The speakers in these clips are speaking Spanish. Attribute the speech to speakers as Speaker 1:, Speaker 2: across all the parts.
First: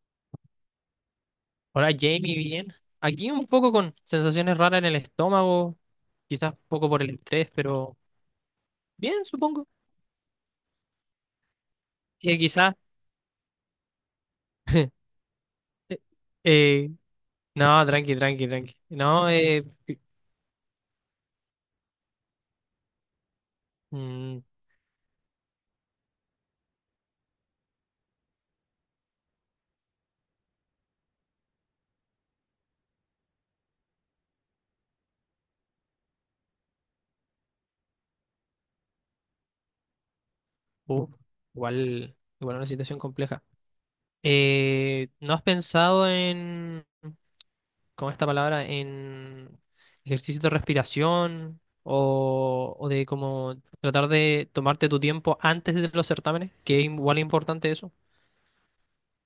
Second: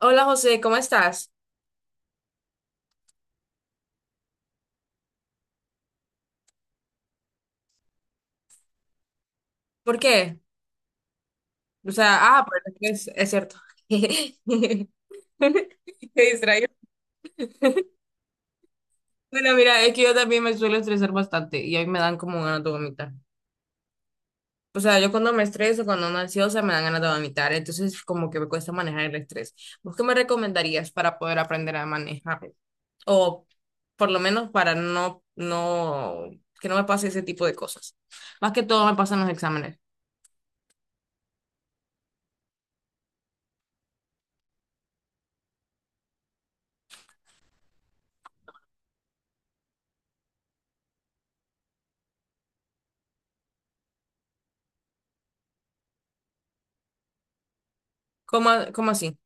Speaker 1: Hola José, ¿cómo estás?
Speaker 2: Hola Jamie, bien. Aquí un poco con sensaciones raras en el estómago, quizás un poco por el estrés, pero bien, supongo.
Speaker 1: ¿Por qué? O sea, ah, pues
Speaker 2: Quizás.
Speaker 1: es cierto. Me
Speaker 2: eh,
Speaker 1: distraigo.
Speaker 2: eh, no, tranqui, tranqui, tranqui. No,
Speaker 1: Bueno, mira, es
Speaker 2: que-
Speaker 1: que yo también me suelo estresar bastante y hoy me dan como ganas de vomitar.
Speaker 2: mm,
Speaker 1: O sea, yo cuando me estreso, cuando ando ansiosa, me dan ganas de vomitar. Entonces, como que me cuesta manejar el estrés. ¿Vos qué me recomendarías para poder aprender a manejar? O por lo menos para que no me pase ese tipo de cosas. Más que todo me pasan los exámenes.
Speaker 2: uh, Igual, igual una situación compleja. ¿No has pensado en, con esta palabra, en ejercicios de respiración o de como tratar de tomarte tu tiempo antes de los certámenes? Que es igual importante eso.
Speaker 1: ¿Cómo, cómo así?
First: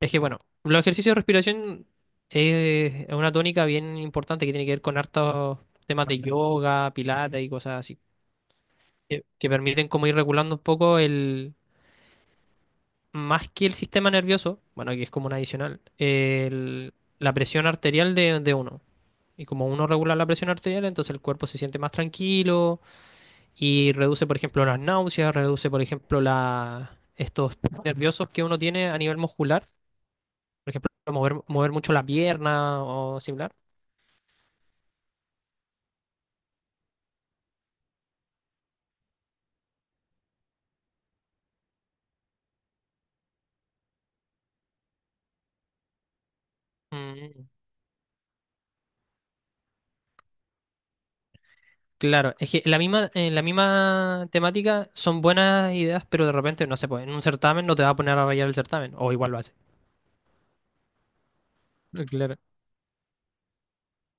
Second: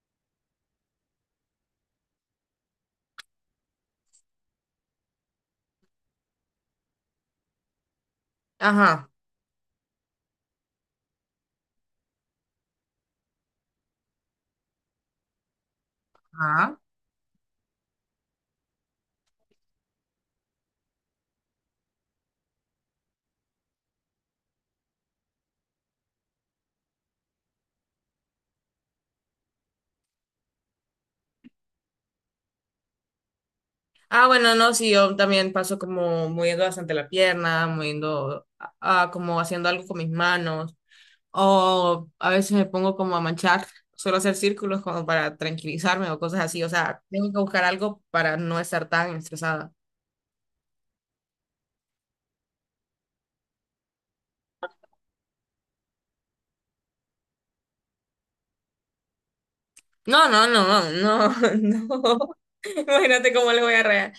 Speaker 2: Es que bueno, los ejercicios de respiración es una tónica bien importante que tiene que ver con hartos temas de yoga, pilates y cosas así,
Speaker 1: Ajá.
Speaker 2: que permiten como ir regulando un poco el, más que el sistema nervioso, bueno, que es como un adicional,
Speaker 1: Ajá.
Speaker 2: la presión arterial de uno. Y como uno regula la presión arterial, entonces el cuerpo se siente más tranquilo y reduce, por ejemplo, las náuseas, reduce, por ejemplo, estos nerviosos que uno tiene a nivel muscular. Por ejemplo, mover mucho la pierna o similar.
Speaker 1: Ah, bueno, no, sí, yo también paso como moviendo bastante la pierna, moviendo, como haciendo algo con mis manos, o a veces me pongo como a manchar, suelo hacer círculos como para tranquilizarme o cosas así, o sea, tengo que
Speaker 2: Mm,
Speaker 1: buscar algo para no estar tan estresada.
Speaker 2: claro, es que en la misma temática son buenas ideas, pero de repente no se puede. En un certamen no te va a poner a rayar el certamen, o igual lo hace.
Speaker 1: No, no, no, no, no,
Speaker 2: Claro,
Speaker 1: imagínate cómo le voy a rear,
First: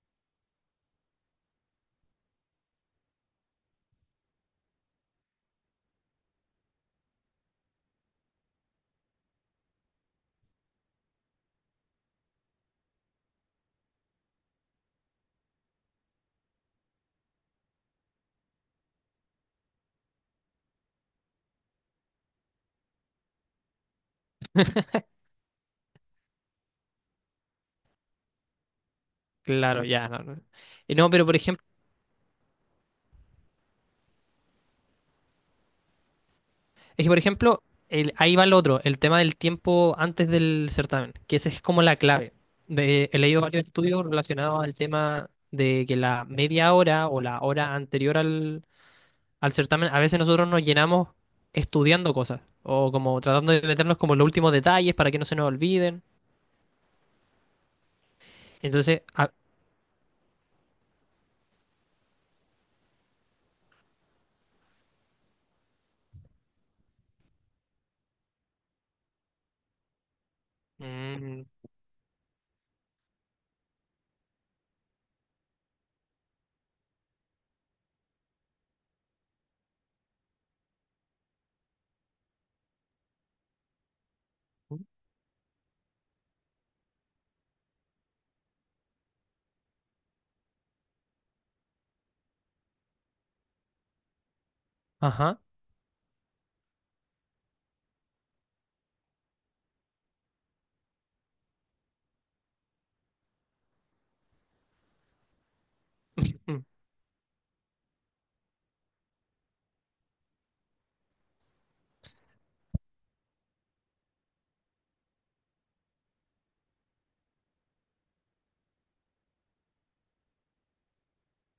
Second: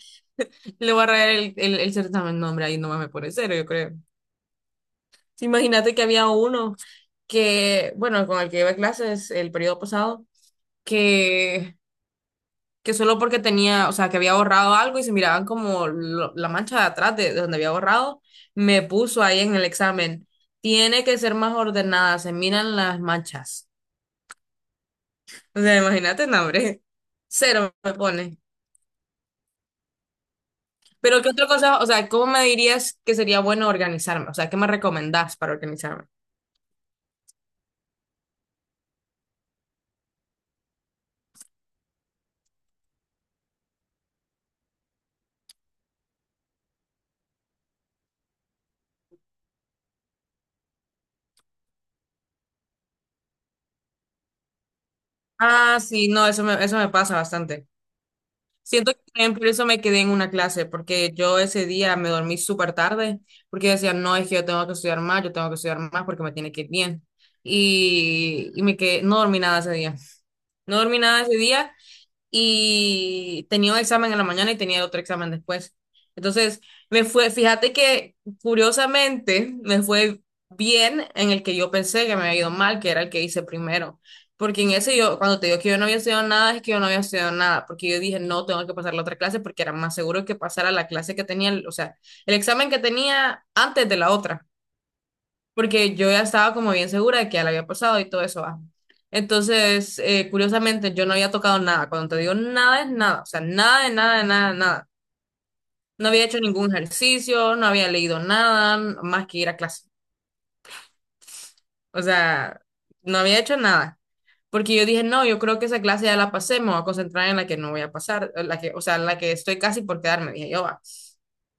Speaker 1: le voy a rear el certamen, no, hombre, ahí nomás me pone cero, yo creo. Sí, imagínate que había uno que, bueno, con el que iba a clases el periodo pasado, que... que solo porque tenía, o sea, que había borrado algo y se miraban como la mancha de atrás de donde había borrado, me puso ahí en el examen. Tiene que ser más ordenada, se miran las manchas. O sea, imagínate, no, hombre. Cero me pone.
Speaker 2: claro, ya. No, no. No,
Speaker 1: Pero
Speaker 2: pero
Speaker 1: ¿qué
Speaker 2: por
Speaker 1: otra
Speaker 2: ejemplo,
Speaker 1: cosa? O sea, ¿cómo me dirías que sería bueno organizarme? O sea, ¿qué me recomendás para organizarme?
Speaker 2: es que por ejemplo, ahí va el otro, el tema del tiempo antes del certamen, que esa es como la clave. He leído varios estudios relacionados al tema de que la media hora o la hora anterior al certamen, a veces nosotros nos llenamos estudiando cosas o como tratando de meternos como en los últimos detalles para que no se nos
Speaker 1: Ah,
Speaker 2: olviden.
Speaker 1: sí, no, eso me pasa bastante. Siento que
Speaker 2: Entonces,
Speaker 1: también por eso me quedé en una clase, porque yo ese día me dormí súper tarde, porque yo decía, no, es que yo tengo que estudiar más, yo tengo que estudiar más porque me tiene que ir bien. Y me quedé, no dormí nada ese día. No dormí nada ese
Speaker 2: mm,
Speaker 1: día y tenía un examen en la mañana y tenía otro examen después. Entonces, me fue, fíjate que curiosamente me fue bien en el que yo pensé que me había ido mal, que era el que hice primero. Porque en ese yo, cuando te digo que yo no había estudiado nada, es que yo no había estudiado nada, porque yo dije, no, tengo que pasar la otra clase porque era más seguro que pasara la clase que tenía, o sea, el examen que tenía antes de la otra
Speaker 2: ajá,
Speaker 1: porque yo ya estaba como bien segura de que ya la había pasado y todo eso va. Entonces, curiosamente, yo no había tocado nada. Cuando te digo nada es nada, o sea, nada de nada, de nada, de nada. No había hecho
Speaker 2: mm,
Speaker 1: ningún ejercicio, no había leído nada más que ir a clase. O sea, no había hecho nada. Porque yo dije, no, yo creo que esa clase ya la pasé, me voy a concentrar en la que no voy a pasar, en la que, o sea, en la que estoy casi por quedarme, dije yo, va.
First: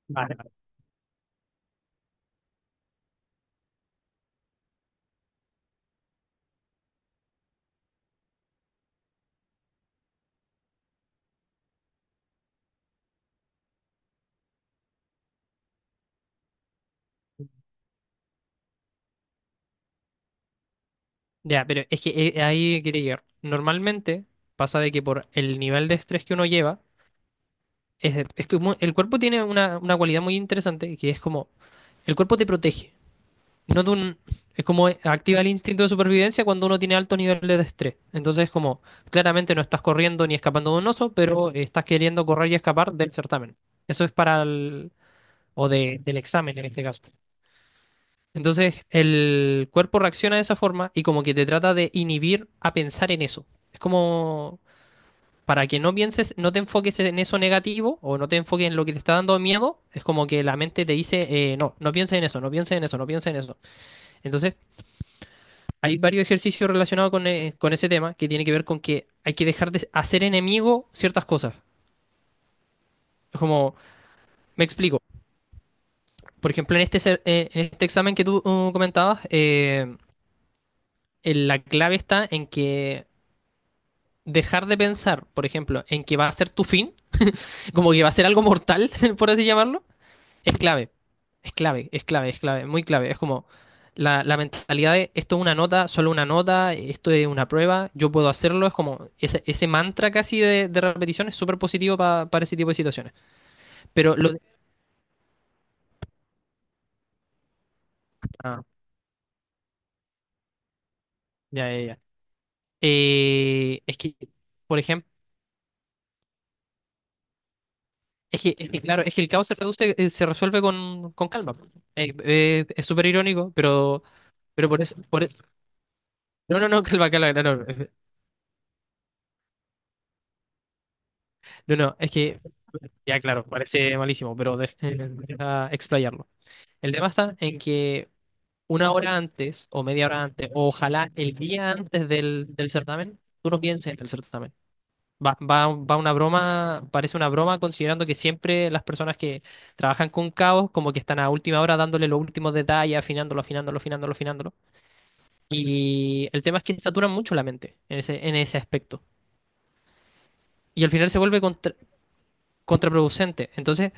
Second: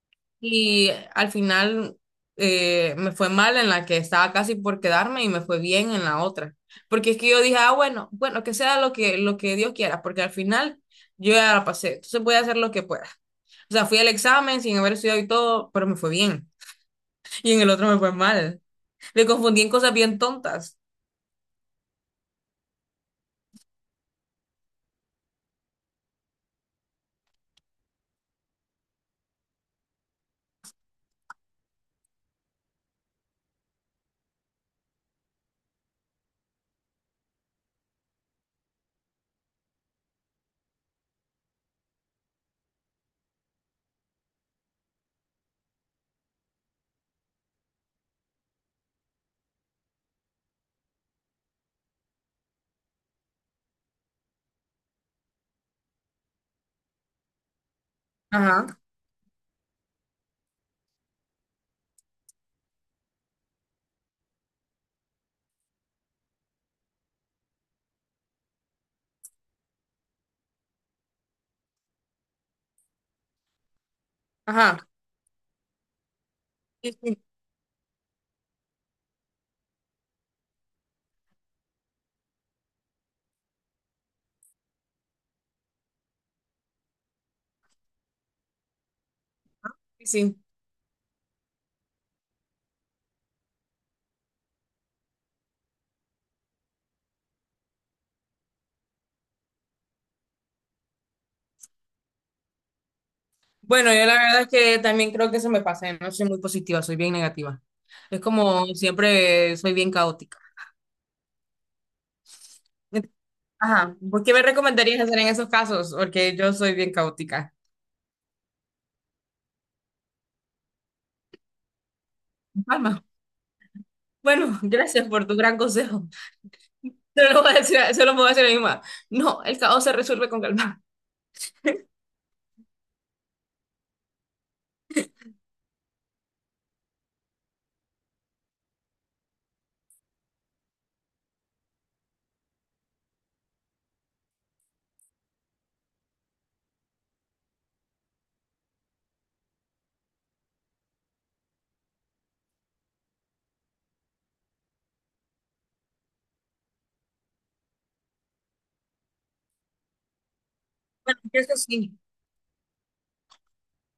Speaker 2: vale, vale.
Speaker 1: Y al final me fue mal en la que estaba casi por quedarme y me fue bien en la otra. Porque es que yo dije, ah, bueno, que sea lo que Dios quiera, porque al final yo ya la pasé, entonces voy a hacer lo que pueda. O sea, fui al examen sin haber estudiado y todo, pero me fue bien. Y en el otro me fue mal. Me confundí en cosas bien tontas.
Speaker 2: Ya, pero es que ahí quería llegar. Normalmente pasa de que por el nivel de estrés que uno lleva, es que el cuerpo tiene una cualidad muy interesante que es como el cuerpo te protege. No de un, Es como activa el instinto de supervivencia cuando uno tiene altos niveles de estrés. Entonces es como, claramente no estás corriendo ni escapando de un oso, pero estás queriendo correr y escapar del certamen. Eso es para el, del examen en este caso. Entonces el cuerpo reacciona de esa forma y como que te trata de inhibir a pensar en eso. Es como para que no pienses, no te enfoques en eso negativo o no te enfoques en
Speaker 1: Ajá,
Speaker 2: lo que te está dando miedo, es como que la mente te dice, no, no pienses en eso, no pienses en eso, no pienses en eso. Entonces, hay varios ejercicios relacionados con ese tema que tiene que ver con que hay que dejar de hacer enemigo ciertas cosas. Es como, me
Speaker 1: ajá.
Speaker 2: explico. Por ejemplo, en
Speaker 1: Sí,
Speaker 2: este,
Speaker 1: sí,
Speaker 2: en este examen que tú comentabas, en la clave está en que dejar de pensar, por ejemplo, en que va a ser tu fin, como que va a ser algo mortal, por así llamarlo.
Speaker 1: sí. Sí.
Speaker 2: Es clave, es clave, es clave, es clave, muy clave. Es como la mentalidad de esto es una nota, solo una nota, esto es una prueba, yo puedo hacerlo. Es como ese mantra casi de repetición es súper positivo para ese tipo de situaciones.
Speaker 1: Bueno, yo la
Speaker 2: Pero lo
Speaker 1: verdad
Speaker 2: de-
Speaker 1: es que también creo que se me pasa, ¿eh? No soy muy positiva, soy bien negativa. Es
Speaker 2: ah,
Speaker 1: como siempre soy bien caótica.
Speaker 2: ya, ya, ya. Eh,
Speaker 1: Ajá,
Speaker 2: es que,
Speaker 1: ¿por qué me
Speaker 2: por
Speaker 1: recomendarías
Speaker 2: ejemplo,
Speaker 1: hacer en esos casos? Porque yo soy bien caótica.
Speaker 2: es que, claro, es que el caos se reduce, se resuelve con calma. Es
Speaker 1: Palma.
Speaker 2: súper irónico,
Speaker 1: Bueno,
Speaker 2: pero por eso,
Speaker 1: gracias por tu gran consejo.
Speaker 2: no, no, no, calma,
Speaker 1: Solo
Speaker 2: calma,
Speaker 1: lo
Speaker 2: no,
Speaker 1: voy a
Speaker 2: no.
Speaker 1: decir, solo me voy a decir a mi mamá. No, el caos se resuelve con calma.
Speaker 2: No, no, ya claro, parece malísimo, pero deja explayarlo. El tema está en que una hora antes o media hora antes, o ojalá el día antes del certamen, tú no pienses en el certamen. Va, va, va una broma, parece una broma considerando que siempre las personas que trabajan con caos como que están a última hora dándole los últimos detalles, afinándolo, afinándolo, afinándolo, afinándolo. Y el tema es que saturan mucho la mente en ese aspecto. Y al final se
Speaker 1: Bueno,
Speaker 2: vuelve
Speaker 1: eso sí.
Speaker 2: contraproducente. Entonces,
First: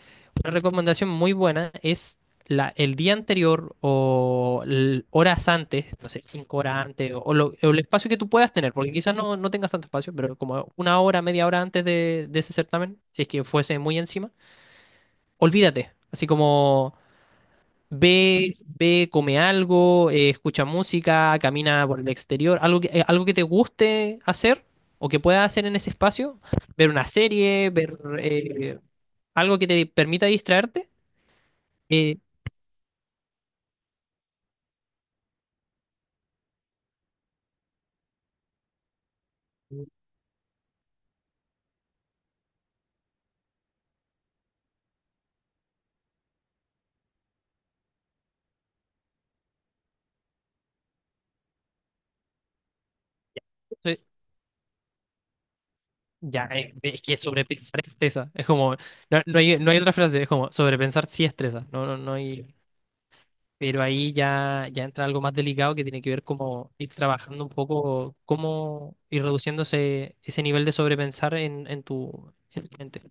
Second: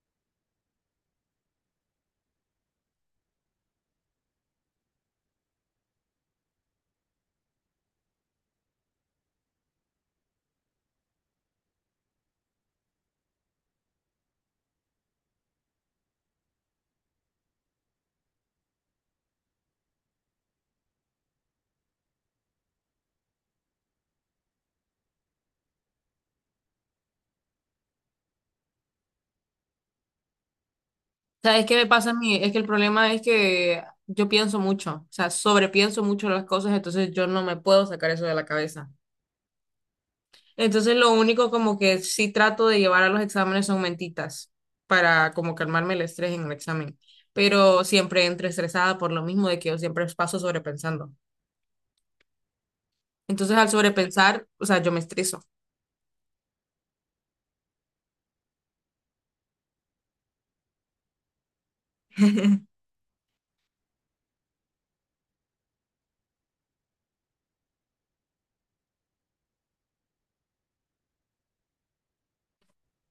Speaker 2: una recomendación muy buena es el día anterior o horas antes, no sé, cinco horas antes, o o el espacio que tú puedas tener, porque quizás no, no tengas tanto espacio, pero como una hora, media hora antes de ese certamen, si es que fuese muy encima, olvídate. Así como ve, ve, come algo, escucha música, camina por el exterior, algo que te guste hacer o que puedas hacer en ese espacio, ver una serie, ver algo que te permita distraerte.
Speaker 1: ¿Sabes qué me pasa a
Speaker 2: eh,
Speaker 1: mí? Es que el problema es que yo pienso mucho, o sea, sobrepienso mucho las cosas, entonces yo no me puedo sacar eso de la cabeza. Entonces lo único como que sí trato de llevar a los exámenes son mentitas para como calmarme el estrés en el examen, pero siempre entro estresada por lo mismo de que yo siempre paso sobrepensando. Entonces al
Speaker 2: eh,
Speaker 1: sobrepensar, o sea, yo me estreso.
Speaker 2: ya, es que sobrepensar estresa, es como, no, no hay, no hay otra frase, es como sobrepensar sí estresa, no, no, no hay... Pero ahí ya, ya entra algo más delicado que tiene que ver como ir trabajando un poco, cómo ir reduciéndose ese nivel de sobrepensar en, en tu mente.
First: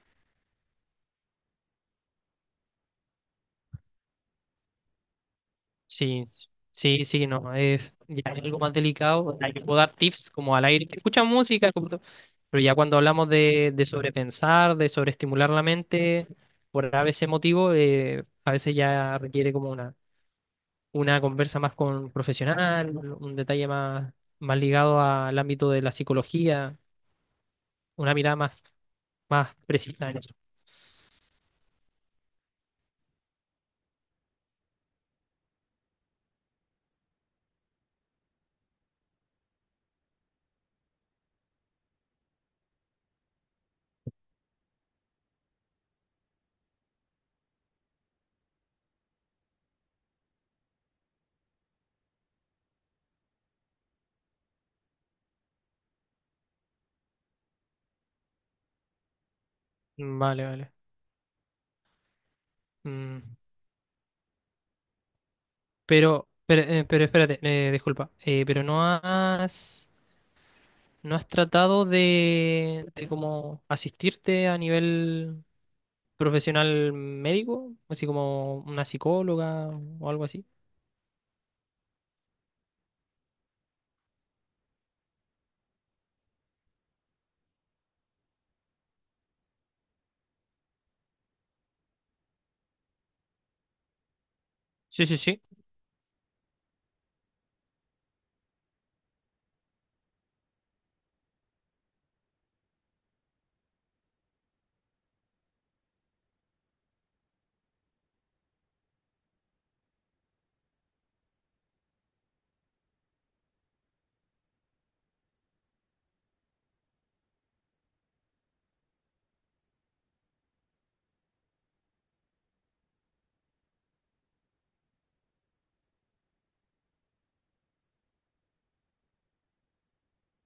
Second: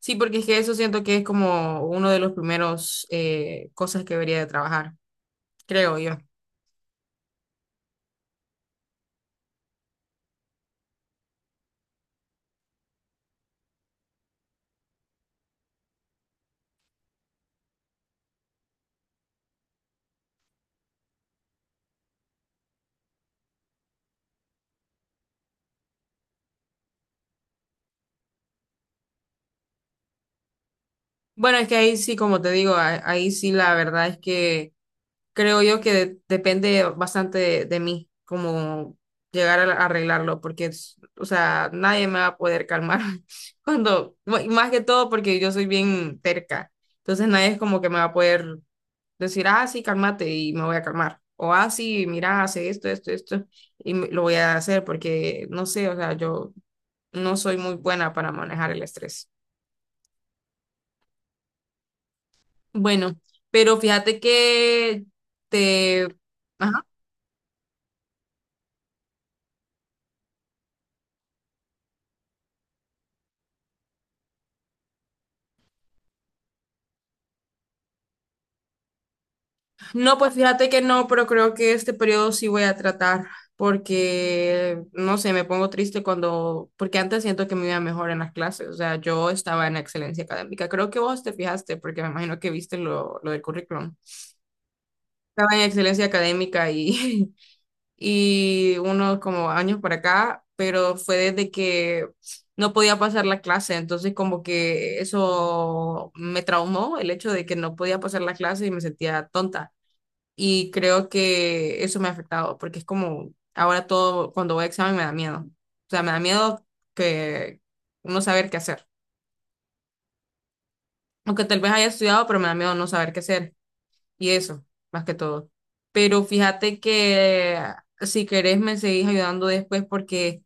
Speaker 1: Sí, porque es que eso siento que es como uno de los primeros cosas que debería de trabajar, creo yo.
Speaker 2: Sí, sí, sí, no, es ya es algo más delicado. O sea, yo puedo dar tips como al aire, escucha música, pero ya cuando hablamos de sobrepensar, de sobreestimular la mente, por a veces motivo, a veces ya requiere como una conversa más con un profesional, un detalle más, más ligado al ámbito de la psicología, una mirada más, más precisa en eso.
Speaker 1: Bueno, es que ahí sí, como te digo, ahí sí la verdad es que creo yo que depende bastante de mí, como llegar a arreglarlo, porque, o sea, nadie me va a poder calmar cuando, y más que todo porque yo soy bien terca, entonces nadie es como que me va a poder decir, ah, sí, cálmate y me voy a calmar, o ah, sí, mira, hace esto, esto, esto, lo voy a hacer porque, no sé, o sea, yo no soy muy buena para manejar el estrés.
Speaker 2: Mm, vale, vale.
Speaker 1: Bueno,
Speaker 2: Mm,
Speaker 1: pero fíjate que te...
Speaker 2: pero espérate, disculpa, pero no has, no has tratado de como asistirte a nivel profesional médico, así como una psicóloga o
Speaker 1: No,
Speaker 2: algo
Speaker 1: pues
Speaker 2: así.
Speaker 1: fíjate que no, pero creo que este periodo sí voy a tratar porque, no sé, me pongo triste cuando, porque antes siento que me iba mejor en las clases, o sea, yo estaba en excelencia académica, creo que vos te fijaste porque me imagino que viste lo del currículum.
Speaker 2: Sí, sí, sí.
Speaker 1: Estaba en excelencia académica y, y unos como años por acá, pero fue desde que no podía pasar la clase, entonces como que eso me traumó, el hecho de que no podía pasar la clase y me sentía tonta y creo que eso me ha afectado porque es como ahora todo, cuando voy a examen me da miedo. O sea, me da miedo que no saber qué hacer. Aunque tal vez haya estudiado, pero me da miedo no saber qué hacer. Y eso, más que todo. Pero fíjate que si querés me seguís ayudando después porque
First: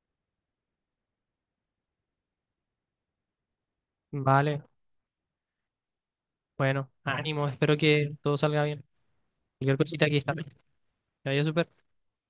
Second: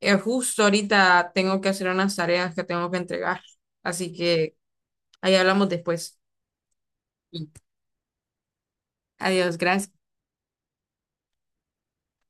Speaker 1: justo ahorita tengo que hacer unas tareas que tengo que entregar. Así que
Speaker 2: Vale,
Speaker 1: ahí hablamos después.
Speaker 2: bueno,
Speaker 1: Sí.
Speaker 2: ánimo, espero que todo salga bien.
Speaker 1: Adiós,
Speaker 2: Cualquier
Speaker 1: gracias.
Speaker 2: cosita aquí está. Que vaya súper.